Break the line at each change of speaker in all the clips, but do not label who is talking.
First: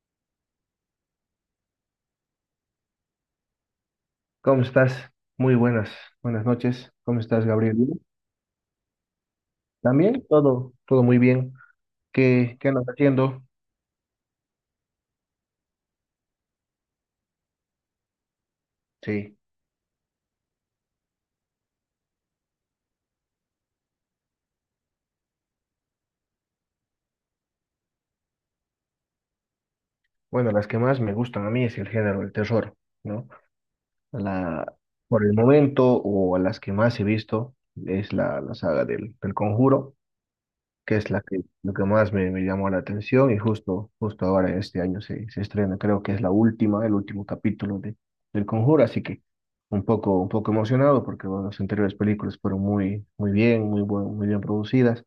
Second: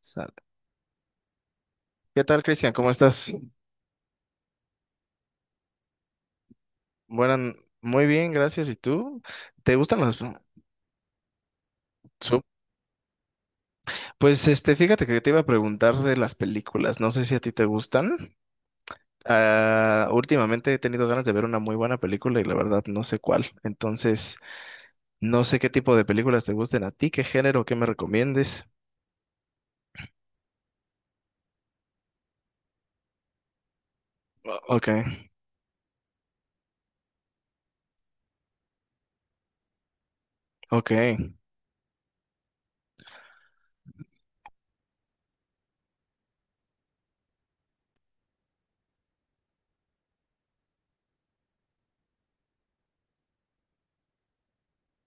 Sale. ¿Qué tal, Cristian? ¿Cómo estás?
¿Cómo estás? Muy buenas, buenas noches. ¿Cómo estás,
Buenas,
Gabriel? Bien.
muy bien, gracias. ¿Y tú? ¿Te gustan las...
¿También? Todo muy bien.
su-
¿Qué andas haciendo?
Pues fíjate que te iba a preguntar de las películas. No sé si a ti te gustan.
Sí.
Últimamente he tenido ganas de ver una muy buena película y la verdad no sé cuál. Entonces, no sé qué tipo de películas te gusten a ti, qué género, qué me recomiendes.
Bueno, las que más me gustan a mí es el género del terror, ¿no? La,
Ok,
por el momento, o a las que más he visto, es la saga del Conjuro, que es
ok.
lo que más me llamó la atención. Y justo ahora este año se estrena, creo que es el último capítulo del Conjuro, así que un poco emocionado porque bueno, las anteriores películas fueron muy muy bien, muy bien producidas,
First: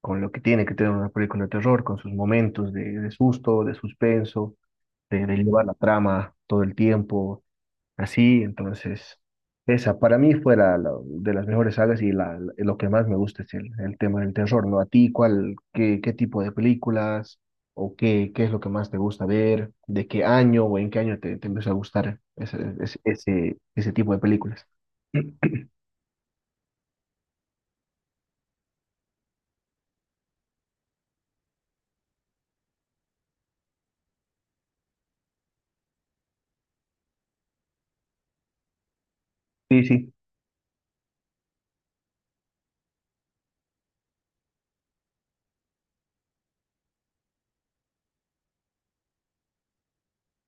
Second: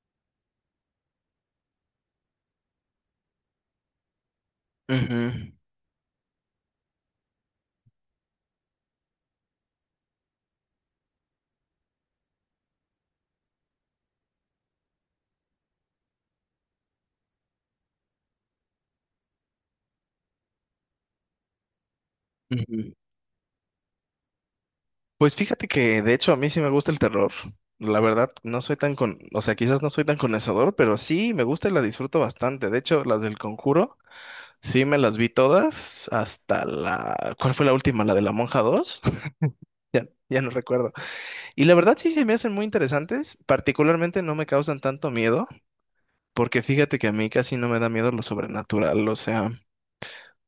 con lo que tiene que tener una película de terror, con sus momentos de susto, de suspenso, de
Ujú,
llevar la trama todo el tiempo. Así, entonces, esa para mí fue de las mejores sagas, y lo que más me gusta es el tema del terror, ¿no? ¿A ti qué tipo de películas, o qué es lo que más te gusta ver? ¿De qué año o en qué año te empezó a gustar ese,
ujú.
ese, ese, ese tipo de películas?
Pues fíjate que de hecho a mí sí me gusta el terror. La verdad, no soy tan con, o sea, quizás no soy tan conocedor, pero sí me gusta y la disfruto bastante. De hecho, las del Conjuro, sí me las vi todas hasta la, ¿cuál fue la última? ¿La de la Monja dos,
Sí, sí.
ya no recuerdo. Y la verdad sí se me hacen muy interesantes, particularmente no me causan tanto miedo, porque fíjate que a mí casi no me da miedo lo sobrenatural, o sea,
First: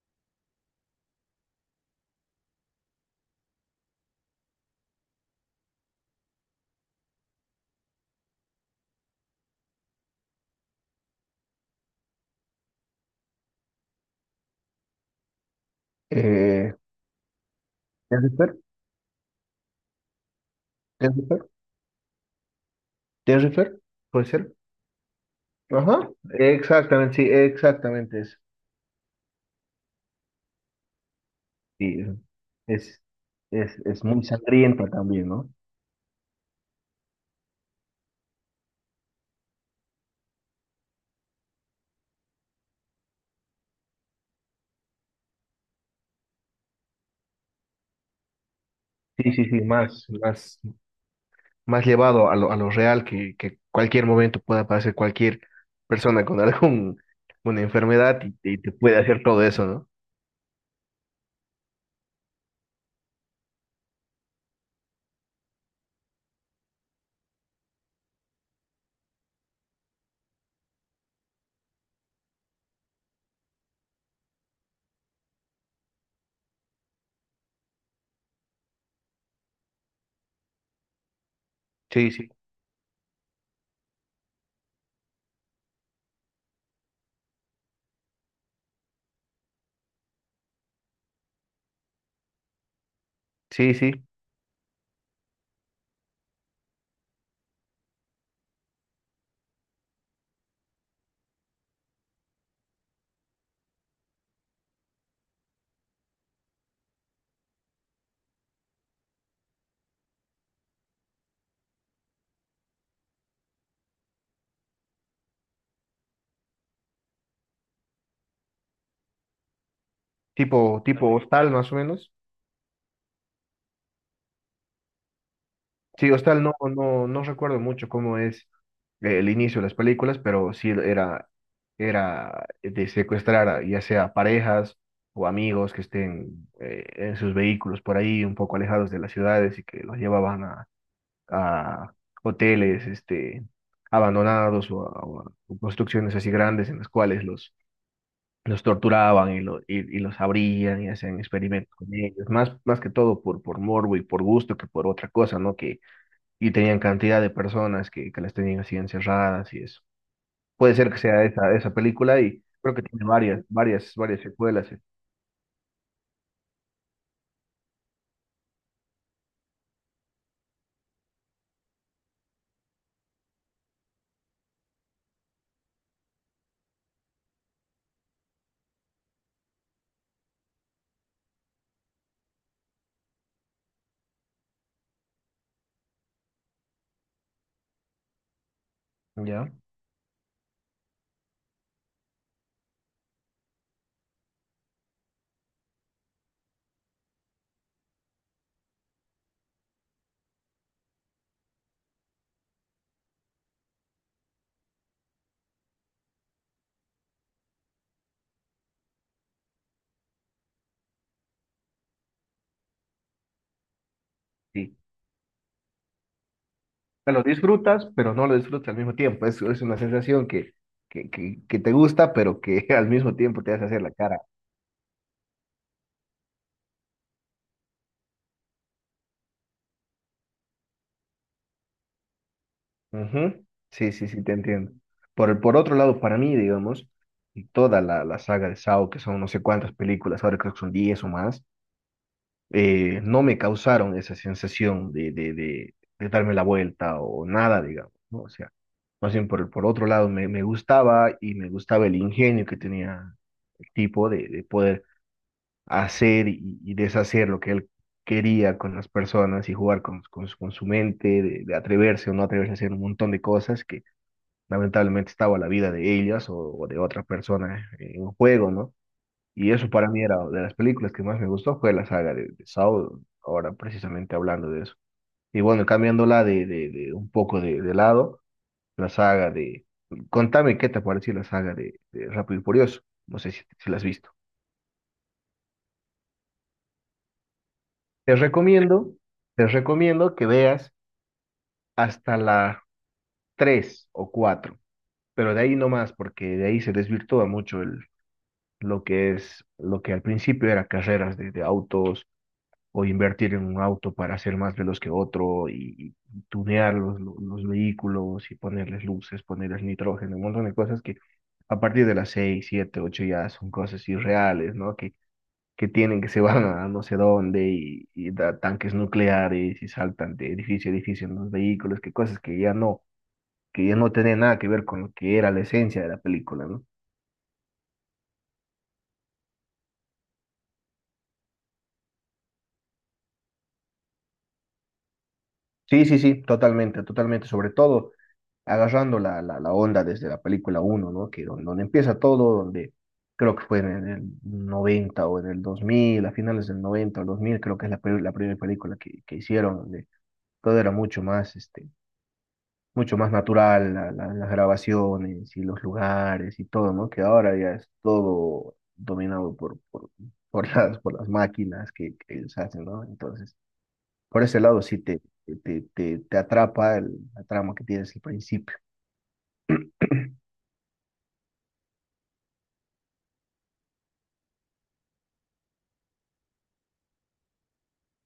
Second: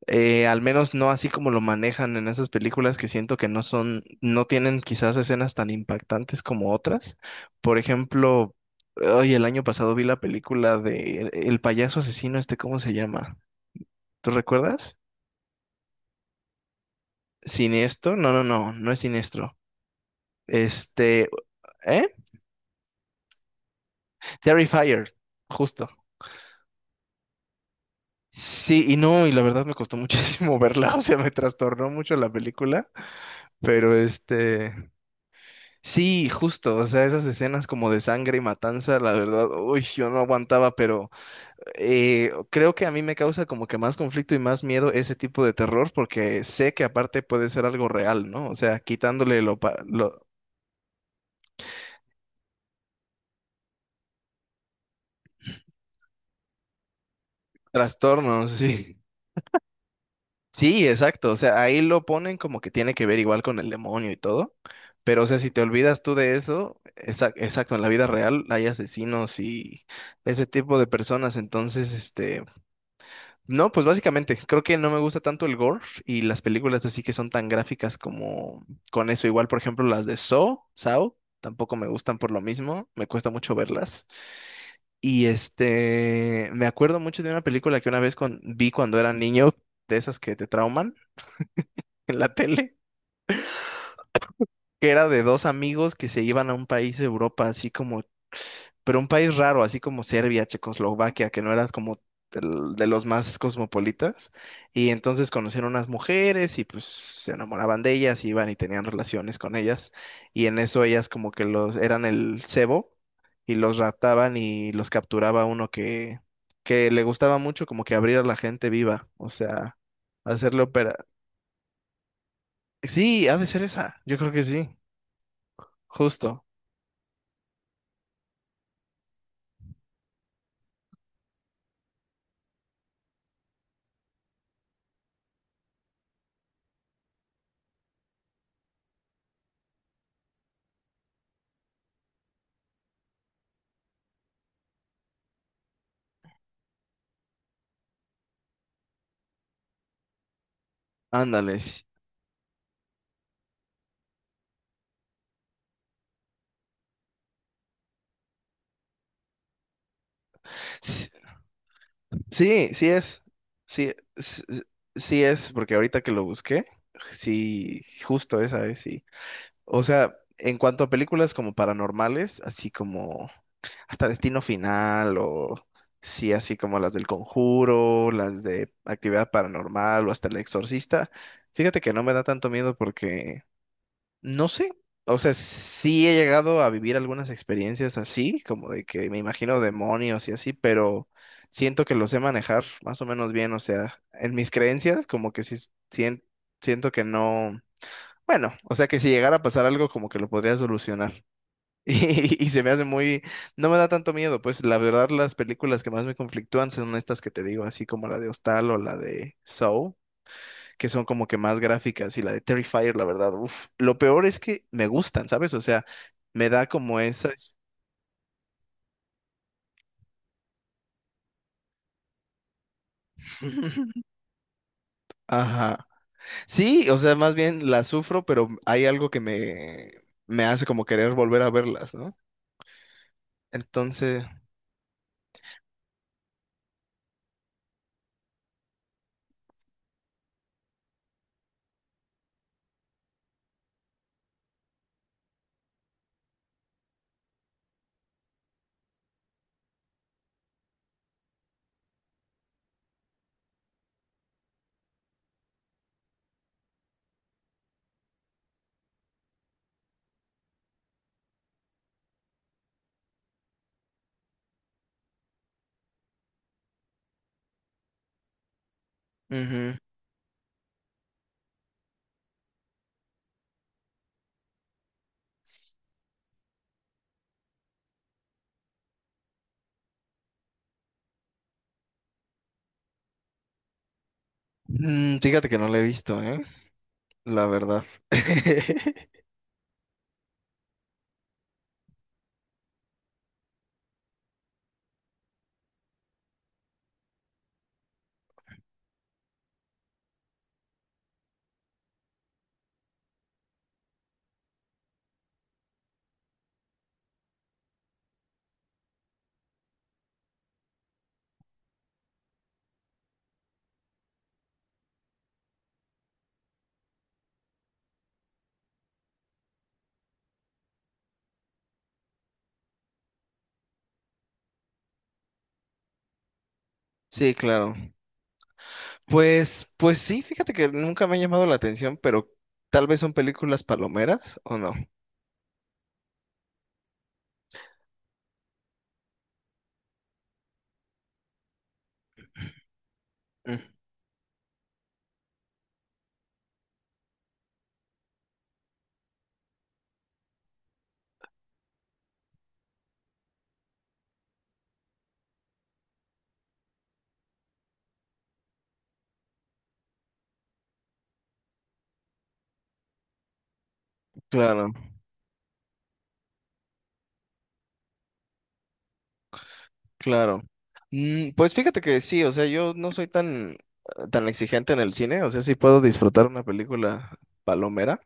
Al menos no así como lo manejan en esas películas que siento que no son, no tienen quizás escenas tan impactantes como otras. Por ejemplo, hoy el año pasado vi la película de el payaso asesino, ¿cómo se llama? ¿Tú recuerdas?
Eh,
¿Siniestro? No, no,
¿Terrifier?
no, no es siniestro. Este,
¿Terrifier?
¿eh?
¿Terrifier? ¿Puede ser?
Terrifier, justo.
Ajá, exactamente, sí, exactamente es.
Sí, y no, y la verdad me costó muchísimo verla, o sea, me trastornó
Sí,
mucho la película,
es, es,
pero
es muy sangriento también, ¿no?
sí, justo, o sea, esas escenas como de sangre y matanza, la verdad, uy, yo no aguantaba, pero creo que a mí me causa como que más conflicto y más miedo ese tipo de terror, porque sé que aparte puede ser algo real, ¿no? O sea,
Sí,
quitándole
sí, sí, más,
lo
más. Más llevado a lo real, que, cualquier momento pueda aparecer cualquier persona con una enfermedad, y,
trastornos,
y te
sí.
puede hacer todo eso, ¿no?
Sí, exacto, o sea, ahí lo ponen como que tiene que ver igual con el demonio y todo, pero o sea, si te olvidas tú de eso, exacto, en la vida real hay asesinos y ese tipo de personas, entonces, este... No, pues básicamente, creo que no me gusta tanto el gore y las películas así que son tan gráficas como con eso. Igual, por ejemplo, las de Saw, tampoco me
Sí,
gustan
sí,
por lo mismo, me cuesta mucho verlas. Y me acuerdo mucho de una película que una vez vi cuando era niño, de esas que te trauman en la tele,
sí, sí.
que era de dos amigos que se iban a un país de Europa así como pero un país raro, así como Serbia, Checoslovaquia, que no era como de los más cosmopolitas. Y entonces conocieron unas mujeres y pues se enamoraban de ellas, iban y tenían relaciones con ellas. Y en eso ellas como que los eran el cebo y los raptaban y los capturaba uno que le gustaba mucho como que abrir a la gente viva, o sea, hacerle
Tipo,
opera.
tipo Hostal, más o menos.
Sí, ha de ser esa, yo creo que sí,
Sí, Hostal
justo.
no recuerdo mucho cómo es el inicio de las películas, pero sí era de secuestrar a, ya sea parejas o amigos que estén en sus vehículos por ahí, un poco alejados de las ciudades, y que los llevaban a a hoteles abandonados, o construcciones así grandes, en las cuales los torturaban y, y los abrían y hacían experimentos
Ándales.
con ellos, más que todo por, morbo y por gusto que por otra cosa, ¿no? Que, y tenían cantidad de personas que las tenían así encerradas y eso. Puede ser que sea esa, esa película, y
Sí,
creo que
sí
tiene
es.
varias,
Sí,
varias, varias secuelas, ¿eh?
sí es, porque ahorita que lo busqué, sí, justo esa es, sí. O sea, en cuanto a películas como paranormales, así como hasta Destino Final o sí, así como las del Conjuro, las de Actividad Paranormal o hasta El Exorcista, fíjate que no me da tanto miedo porque no sé, o sea, sí he llegado a vivir algunas experiencias así, como de que me
¿Ya?
imagino demonios y así, pero siento que los sé manejar más o menos bien, o sea, en mis creencias como que sí sien- siento que no, bueno, o sea que si llegara a pasar algo como que lo podría solucionar. Y se me hace muy, no me da tanto miedo, pues la verdad las películas que más me conflictúan son estas que te digo, así como la de Hostal o la de Saw que son como que más gráficas y la de Terrifier, la verdad, uf, lo peor es que
Sí,
me gustan, ¿sabes? O sea, me da como
sea, lo
esa...
disfrutas, pero no lo disfrutas al mismo tiempo. Es una sensación que te gusta, pero que al mismo tiempo te hace hacer la cara.
Ajá. Sí, o sea, más bien la sufro, pero hay algo que me hace como querer volver a verlas, ¿no?
Ujú. Sí, sí, sí,
Entonces,
te entiendo. Por otro lado, para mí, digamos, y toda la saga de Saw, que son no sé cuántas películas, ahora creo que son 10 o más, no me causaron esa sensación de darme la vuelta o nada, digamos, ¿no? O sea, más bien por otro lado, me gustaba, y me gustaba el ingenio que tenía el tipo de poder hacer y deshacer lo que él quería con las personas, y jugar con su mente, de atreverse o no atreverse a hacer un montón de cosas que lamentablemente estaba la vida de ellas o de otra persona en juego, ¿no? Y eso
ujú.
para mí era de las películas que más me gustó, fue la saga de Saw, ahora precisamente hablando de eso. Y bueno, cambiándola de un poco de lado, la saga de... Contame qué te pareció la saga de Rápido y Furioso. No sé si la has visto.
Mm, fíjate que no la he visto, ¿eh? La verdad.
Te recomiendo, te recomiendo que veas hasta la 3 o cuatro, pero de ahí no más, porque de ahí se desvirtúa mucho el, lo que es, lo que al principio era carreras de autos, o invertir en un auto para ser más veloz que otro, y tunear los vehículos y ponerles luces, ponerles nitrógeno, un montón de cosas que a partir de las 6 7 8 ya son cosas irreales, ¿no? Que tienen, que se van a no sé dónde, y da tanques nucleares y saltan de edificio a edificio en los vehículos, que cosas que ya no tienen nada que ver con lo que era la esencia de la película, ¿no?
Sí, claro. Pues sí, fíjate que nunca me ha llamado la atención, pero tal vez son películas palomeras o no.
Sí, sí, sí, totalmente, totalmente, sobre todo agarrando la onda desde la película uno, ¿no? Que donde, empieza todo, donde creo que
Mm,
fue en el noventa, o en el dos mil, a finales del 90 o 2000 creo que es la primera película que hicieron, donde todo era mucho más natural, las grabaciones y los lugares y todo, ¿no? Que ahora ya es todo dominado por las máquinas que ellos hacen, ¿no? Entonces, por ese lado
claro.
sí te atrapa el, la trama que tienes al principio.
Claro. Mm, pues fíjate que sí, o sea, yo no soy tan, tan exigente en el cine, o sea, sí puedo disfrutar una película palomera,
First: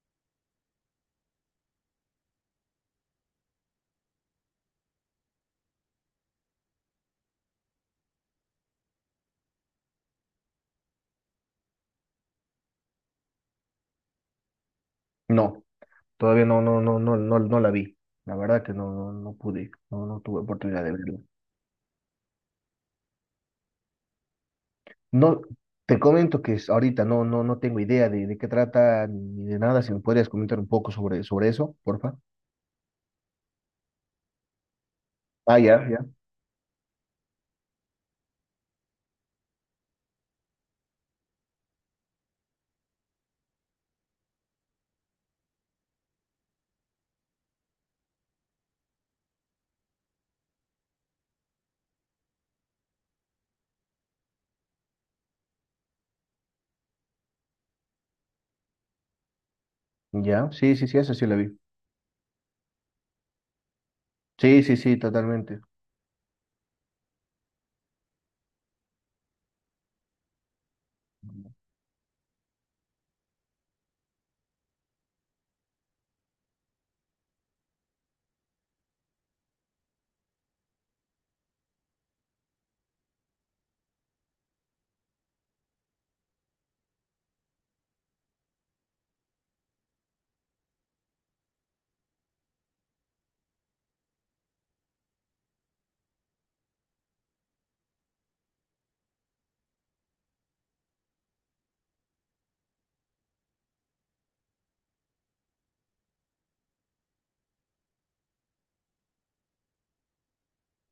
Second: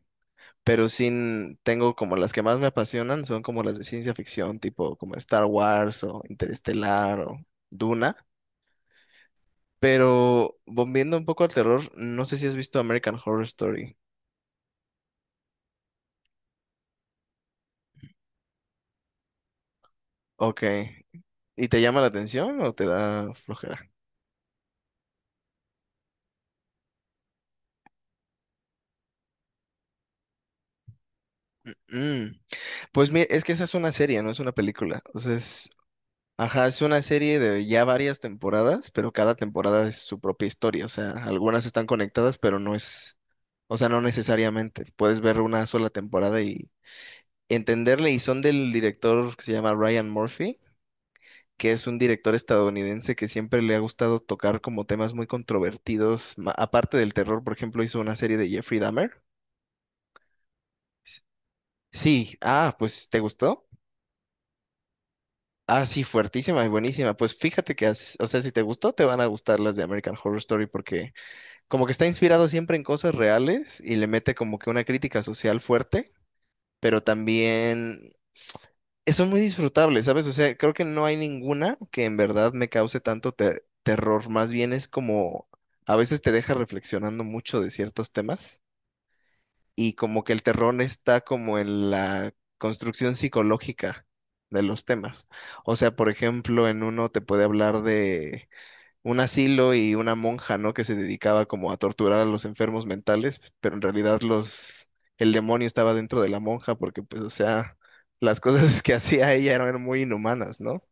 pero sin, tengo como las que más me apasionan son como las de ciencia ficción, tipo como Star Wars o Interestelar o Duna, pero volviendo un poco al terror, no sé si has visto American Horror Story.
No, todavía no, no la vi. La verdad que no, pude, no tuve
Ok.
oportunidad de verla.
¿Y te llama la atención o te da flojera?
No, te comento que ahorita no, no tengo idea de qué trata ni de nada. Si me podrías comentar un poco sobre, sobre eso, porfa.
Mm, pues es que esa es una serie, no es una película. O sea,
Ah,
es
ya, ya.
ajá, es una serie de ya varias temporadas, pero cada temporada es su propia historia. O sea, algunas están conectadas, pero no es, o sea, no necesariamente. Puedes ver una sola temporada y entenderle. Y son del director que se llama Ryan Murphy, que es un director estadounidense que siempre le ha gustado tocar como temas muy controvertidos. Aparte del terror, por ejemplo, hizo una serie de Jeffrey Dahmer.
Ya, sí, sí, sí, esa
S-
sí la vi.
Sí, ah, pues, ¿te gustó?
Sí, sí, sí, totalmente.
Ah, sí, fuertísima y buenísima. Pues fíjate que, o sea, si te gustó, te van a gustar las de American Horror Story porque como que está inspirado siempre en cosas reales y le mete como que una crítica social fuerte, pero también son muy disfrutables, ¿sabes? O sea, creo que no hay ninguna que en verdad me cause tanto terror, más bien es como a veces te deja reflexionando mucho de ciertos temas y como que el terror está como en la construcción psicológica de los temas. O sea, por ejemplo, en uno te puede hablar de un asilo y una monja, ¿no? Que se dedicaba como a torturar a los enfermos mentales, pero en realidad el demonio estaba dentro de la monja porque, pues, o sea, las cosas que hacía ella eran muy inhumanas, ¿no?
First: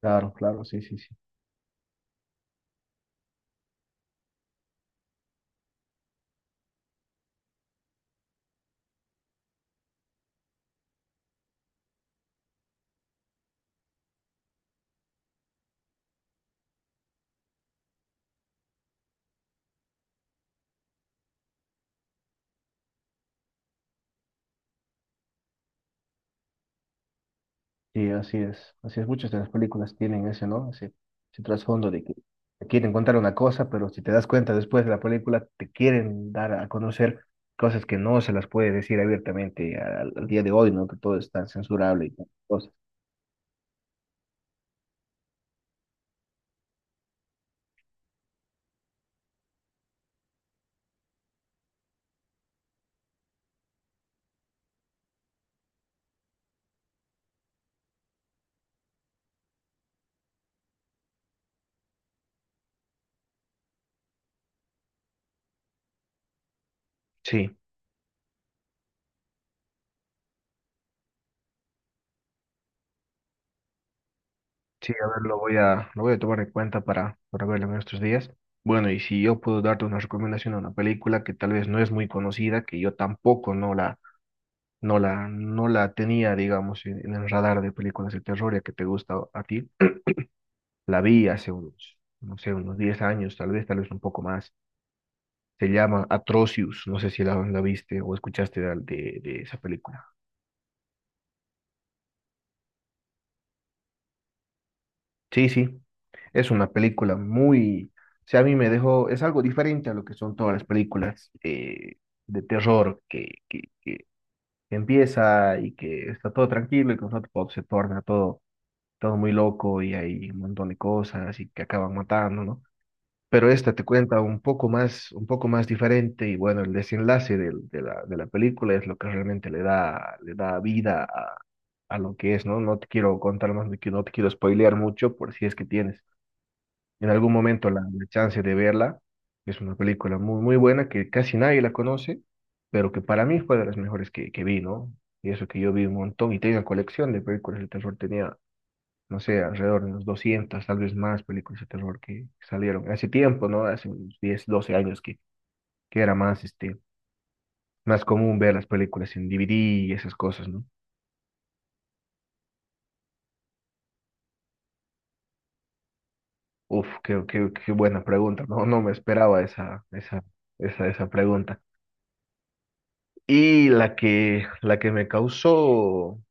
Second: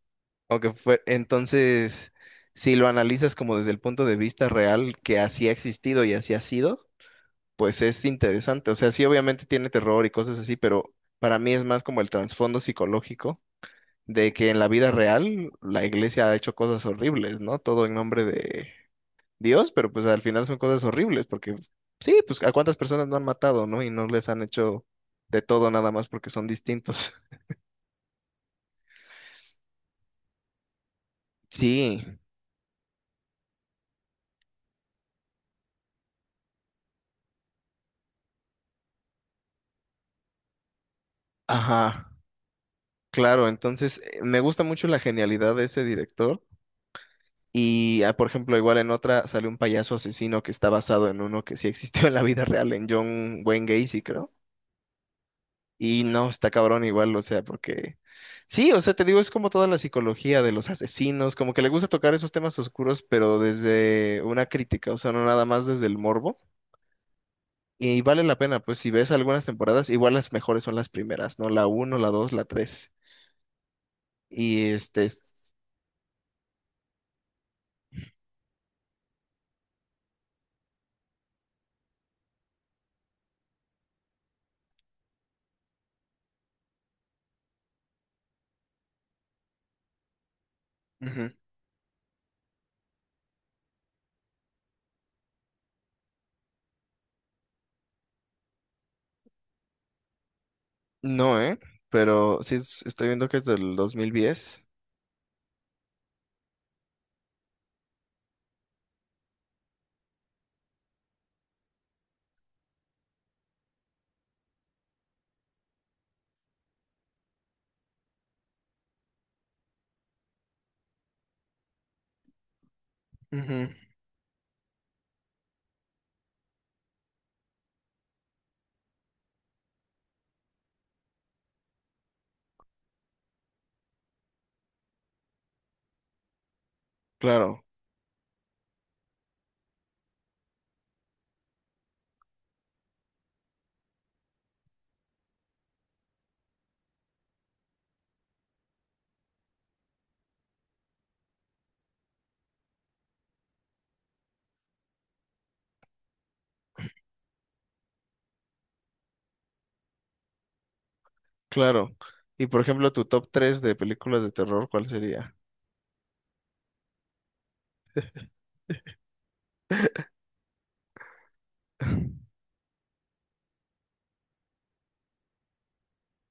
Claro, claro,
Aunque
sí, sí,
fue,
sí.
entonces, si lo analizas como desde el punto de vista real que así ha existido y así ha sido, pues es interesante. O sea, sí, obviamente tiene terror y cosas así, pero para mí es más como el trasfondo psicológico de que en la vida real la iglesia ha hecho cosas horribles, ¿no? Todo en nombre de Dios, pero pues al final son cosas horribles, porque sí, pues a cuántas personas no han matado, ¿no? Y no les han hecho de todo nada más porque son distintos.
Sí, así es. Así es, muchas de las películas tienen ese, ¿no? Ese trasfondo
Sí,
de que te quieren contar una cosa, pero si te das cuenta después de la película, te quieren dar a conocer cosas que no se las puede decir abiertamente al día de hoy, ¿no? Que todo es tan censurable y
ajá,
tan cosas.
claro, entonces me gusta mucho la genialidad de ese director. Y, ah, por ejemplo, igual en otra sale un payaso asesino que está basado en uno que sí existió en la vida real, en John Wayne Gacy, creo. Y no, está cabrón igual, o sea, porque sí, o sea, te digo, es como toda la psicología de los asesinos, como que le gusta tocar esos temas oscuros, pero desde una crítica, o sea, no nada más desde el morbo.
Sí,
Y vale la pena, pues si ves algunas temporadas, igual las mejores son las primeras, ¿no? La uno, la dos, la tres. Y
sí,
este...
a ver, lo voy a, lo voy a tomar en cuenta para verlo en estos días. Bueno, y si yo puedo darte una recomendación a una película que tal vez no es muy conocida, que yo tampoco no la, no la tenía, digamos, en el radar de películas de terror, ya que te gusta a ti. La vi
ujú.
hace unos, no sé, unos 10 años, tal vez un poco más. Se llama Atrocious, no sé si la viste o escuchaste de esa película.
No, ¿eh? Pero sí, estoy viendo que es del 2010.
Sí, sí, es una película muy, o sea, a mí me dejó, es algo diferente a lo que son todas las películas de terror que empieza y que está todo tranquilo, y que de pronto se torna todo muy loco, y hay un montón de cosas y que acaban matando, ¿no? Pero
Ujú.
esta te cuenta un poco más diferente, y bueno, el desenlace de la película es lo que realmente le da vida a lo que es, ¿no? No te quiero contar más, no te quiero spoilear mucho, por si es que tienes en algún
Claro,
momento la chance de verla. Es una película muy, muy buena que casi nadie la conoce, pero que para mí fue de las mejores que vi, ¿no? Y eso que yo vi un montón y tenía colección de películas de terror, tenía no sé, alrededor de unos 200, tal vez más películas de terror que salieron. Hace tiempo, ¿no? Hace unos 10, 12 años que era más, este, más común ver las películas en DVD y esas cosas, ¿no?
claro. Y por ejemplo, tu top 3 de películas de terror, ¿cuál sería?
Uf, qué buena pregunta, no, no me esperaba esa, esa pregunta. Y la que me causó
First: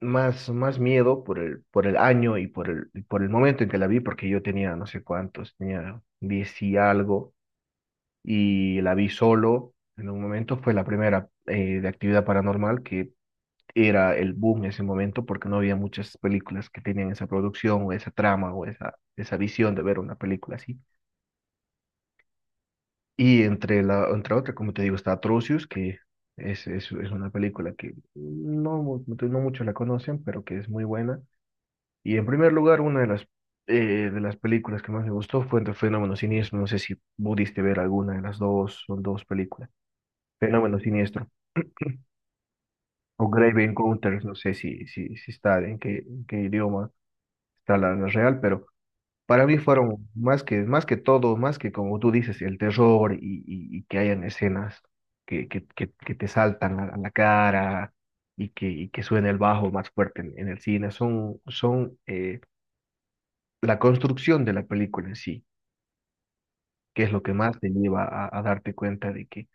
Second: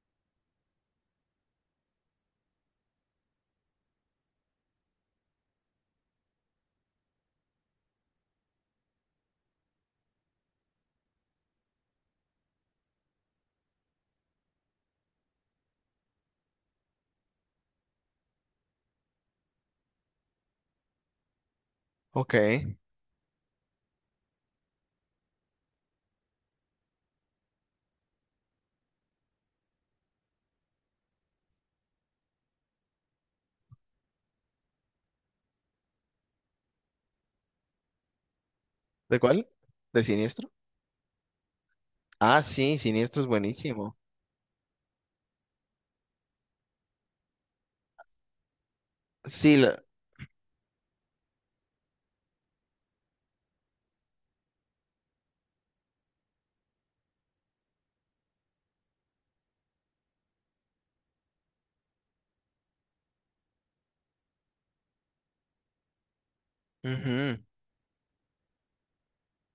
más miedo por el año, y por el momento en que la vi, porque yo tenía no sé cuántos, tenía 10 y algo, y la vi solo en un momento. Fue la primera de actividad paranormal, que era el boom en ese momento, porque no había muchas películas que tenían esa producción o esa trama o esa visión de ver una película así.
Ok.
Y entre otra, como te digo, está Atrocious, que es una película que no muchos la conocen, pero que es muy buena. Y en primer lugar, una de de las películas que más me gustó fue entre Fenómeno Siniestro. No sé si pudiste ver alguna de las dos, son
¿De
dos
cuál?
películas.
¿De Siniestro?
Fenómeno Siniestro.
Ah, sí, Siniestro es
O Grave
buenísimo.
Encounters, no sé si está en qué, idioma está la real, pero para
Sí,
mí
la...
fueron más que todo, más que como tú dices, el terror, y que hayan escenas que te saltan a la cara, y que suene el bajo más fuerte en el cine. Son la construcción de la película en sí, que es lo que
ujú,
más te lleva a darte cuenta de que,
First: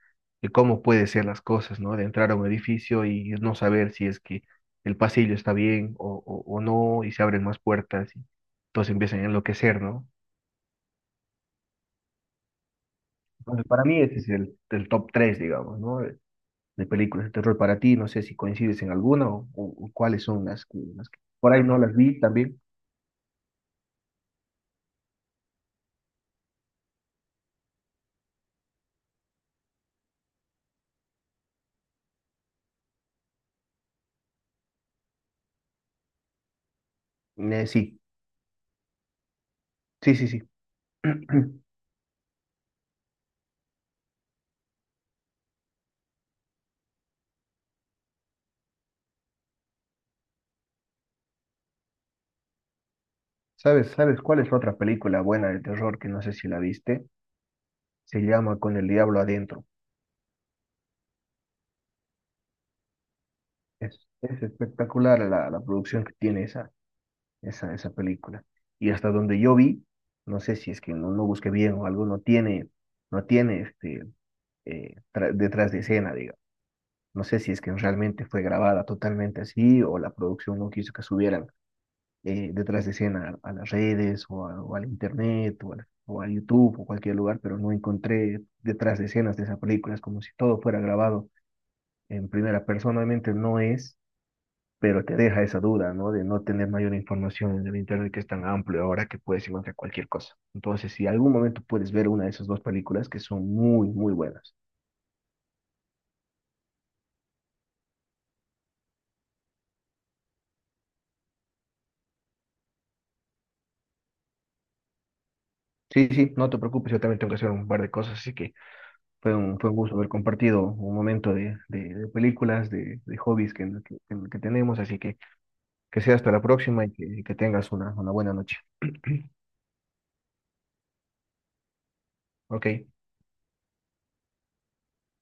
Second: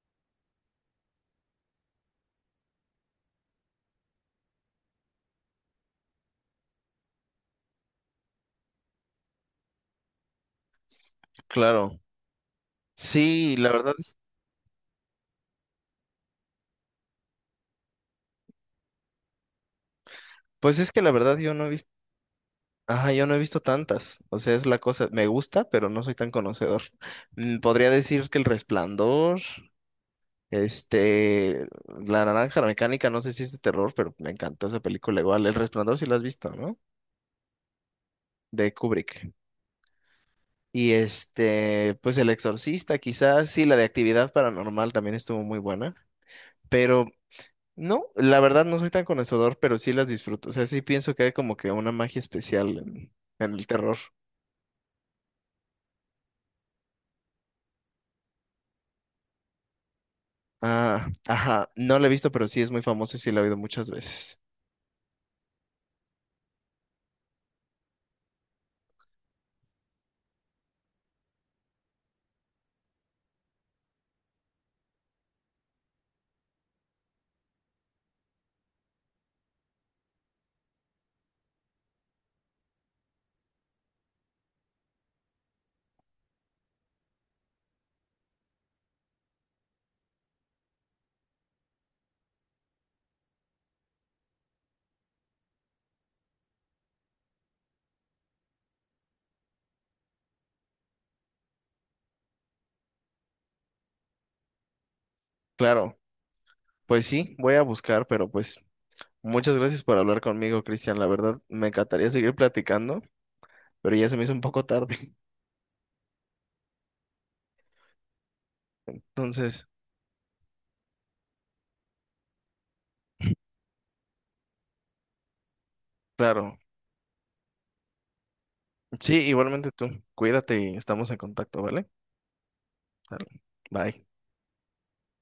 de cómo puede ser las cosas, ¿no? De entrar a un edificio y no saber si es que el pasillo está bien, o no, y se abren más puertas y todos empiezan a enloquecer, ¿no?
claro. Sí,
Entonces,
la
para
verdad
mí
es...
ese es el top 3, digamos, ¿no? De películas de terror. Para ti, no sé si coincides en alguna, o cuáles son
pues es que la verdad
por
yo
ahí
no he
no
visto...
las vi también.
Ajá, yo no he visto tantas. O sea, es la cosa... me gusta, pero no soy tan conocedor. Mm, podría decir que El Resplandor, este... La Naranja Mecánica, no sé si es de terror, pero me encantó esa película igual. El Resplandor sí la has visto, ¿no?
Sí,
De Kubrick.
sí, sí, sí.
Y este... pues El Exorcista, quizás. Sí, la de Actividad Paranormal también estuvo muy buena. Pero no, la verdad no soy tan conocedor, pero sí las disfruto. O sea, sí pienso que hay como que una magia especial en el
¿Sabes,
terror.
sabes cuál es otra película buena de terror que no sé si la viste? Se llama Con el Diablo Adentro.
Ah, ajá, no la he visto, pero sí es muy famosa y sí la he oído muchas veces.
Es espectacular la producción que tiene esa película. Y hasta donde yo vi, no sé si es que no busqué bien o algo, no tiene detrás de escena, digamos. No sé si es que realmente fue grabada totalmente así, o la producción no quiso que subieran detrás de escena a las redes, o al internet, o a YouTube o cualquier lugar, pero no encontré detrás de escenas de esa película. Es como si todo fuera grabado en primera. Personalmente no es, pero te deja esa duda, ¿no? De no tener mayor información en el internet, que es tan amplio ahora que puedes encontrar cualquier cosa. Entonces, si algún momento puedes ver una de esas dos películas que son muy, muy buenas.
Claro, pues sí, voy a buscar, pero pues muchas gracias por hablar conmigo, Cristian. La verdad, me encantaría seguir platicando, pero ya se me hizo un poco tarde.
Sí, sí, no te preocupes, yo también tengo que hacer un par de cosas, así que
Entonces,
fue un gusto haber compartido un momento de películas, de hobbies que tenemos, así que sea hasta la
claro,
próxima y que tengas una buena noche.
sí, igualmente tú. Cuídate y estamos en contacto, ¿vale?
Ok.
Claro. Bye.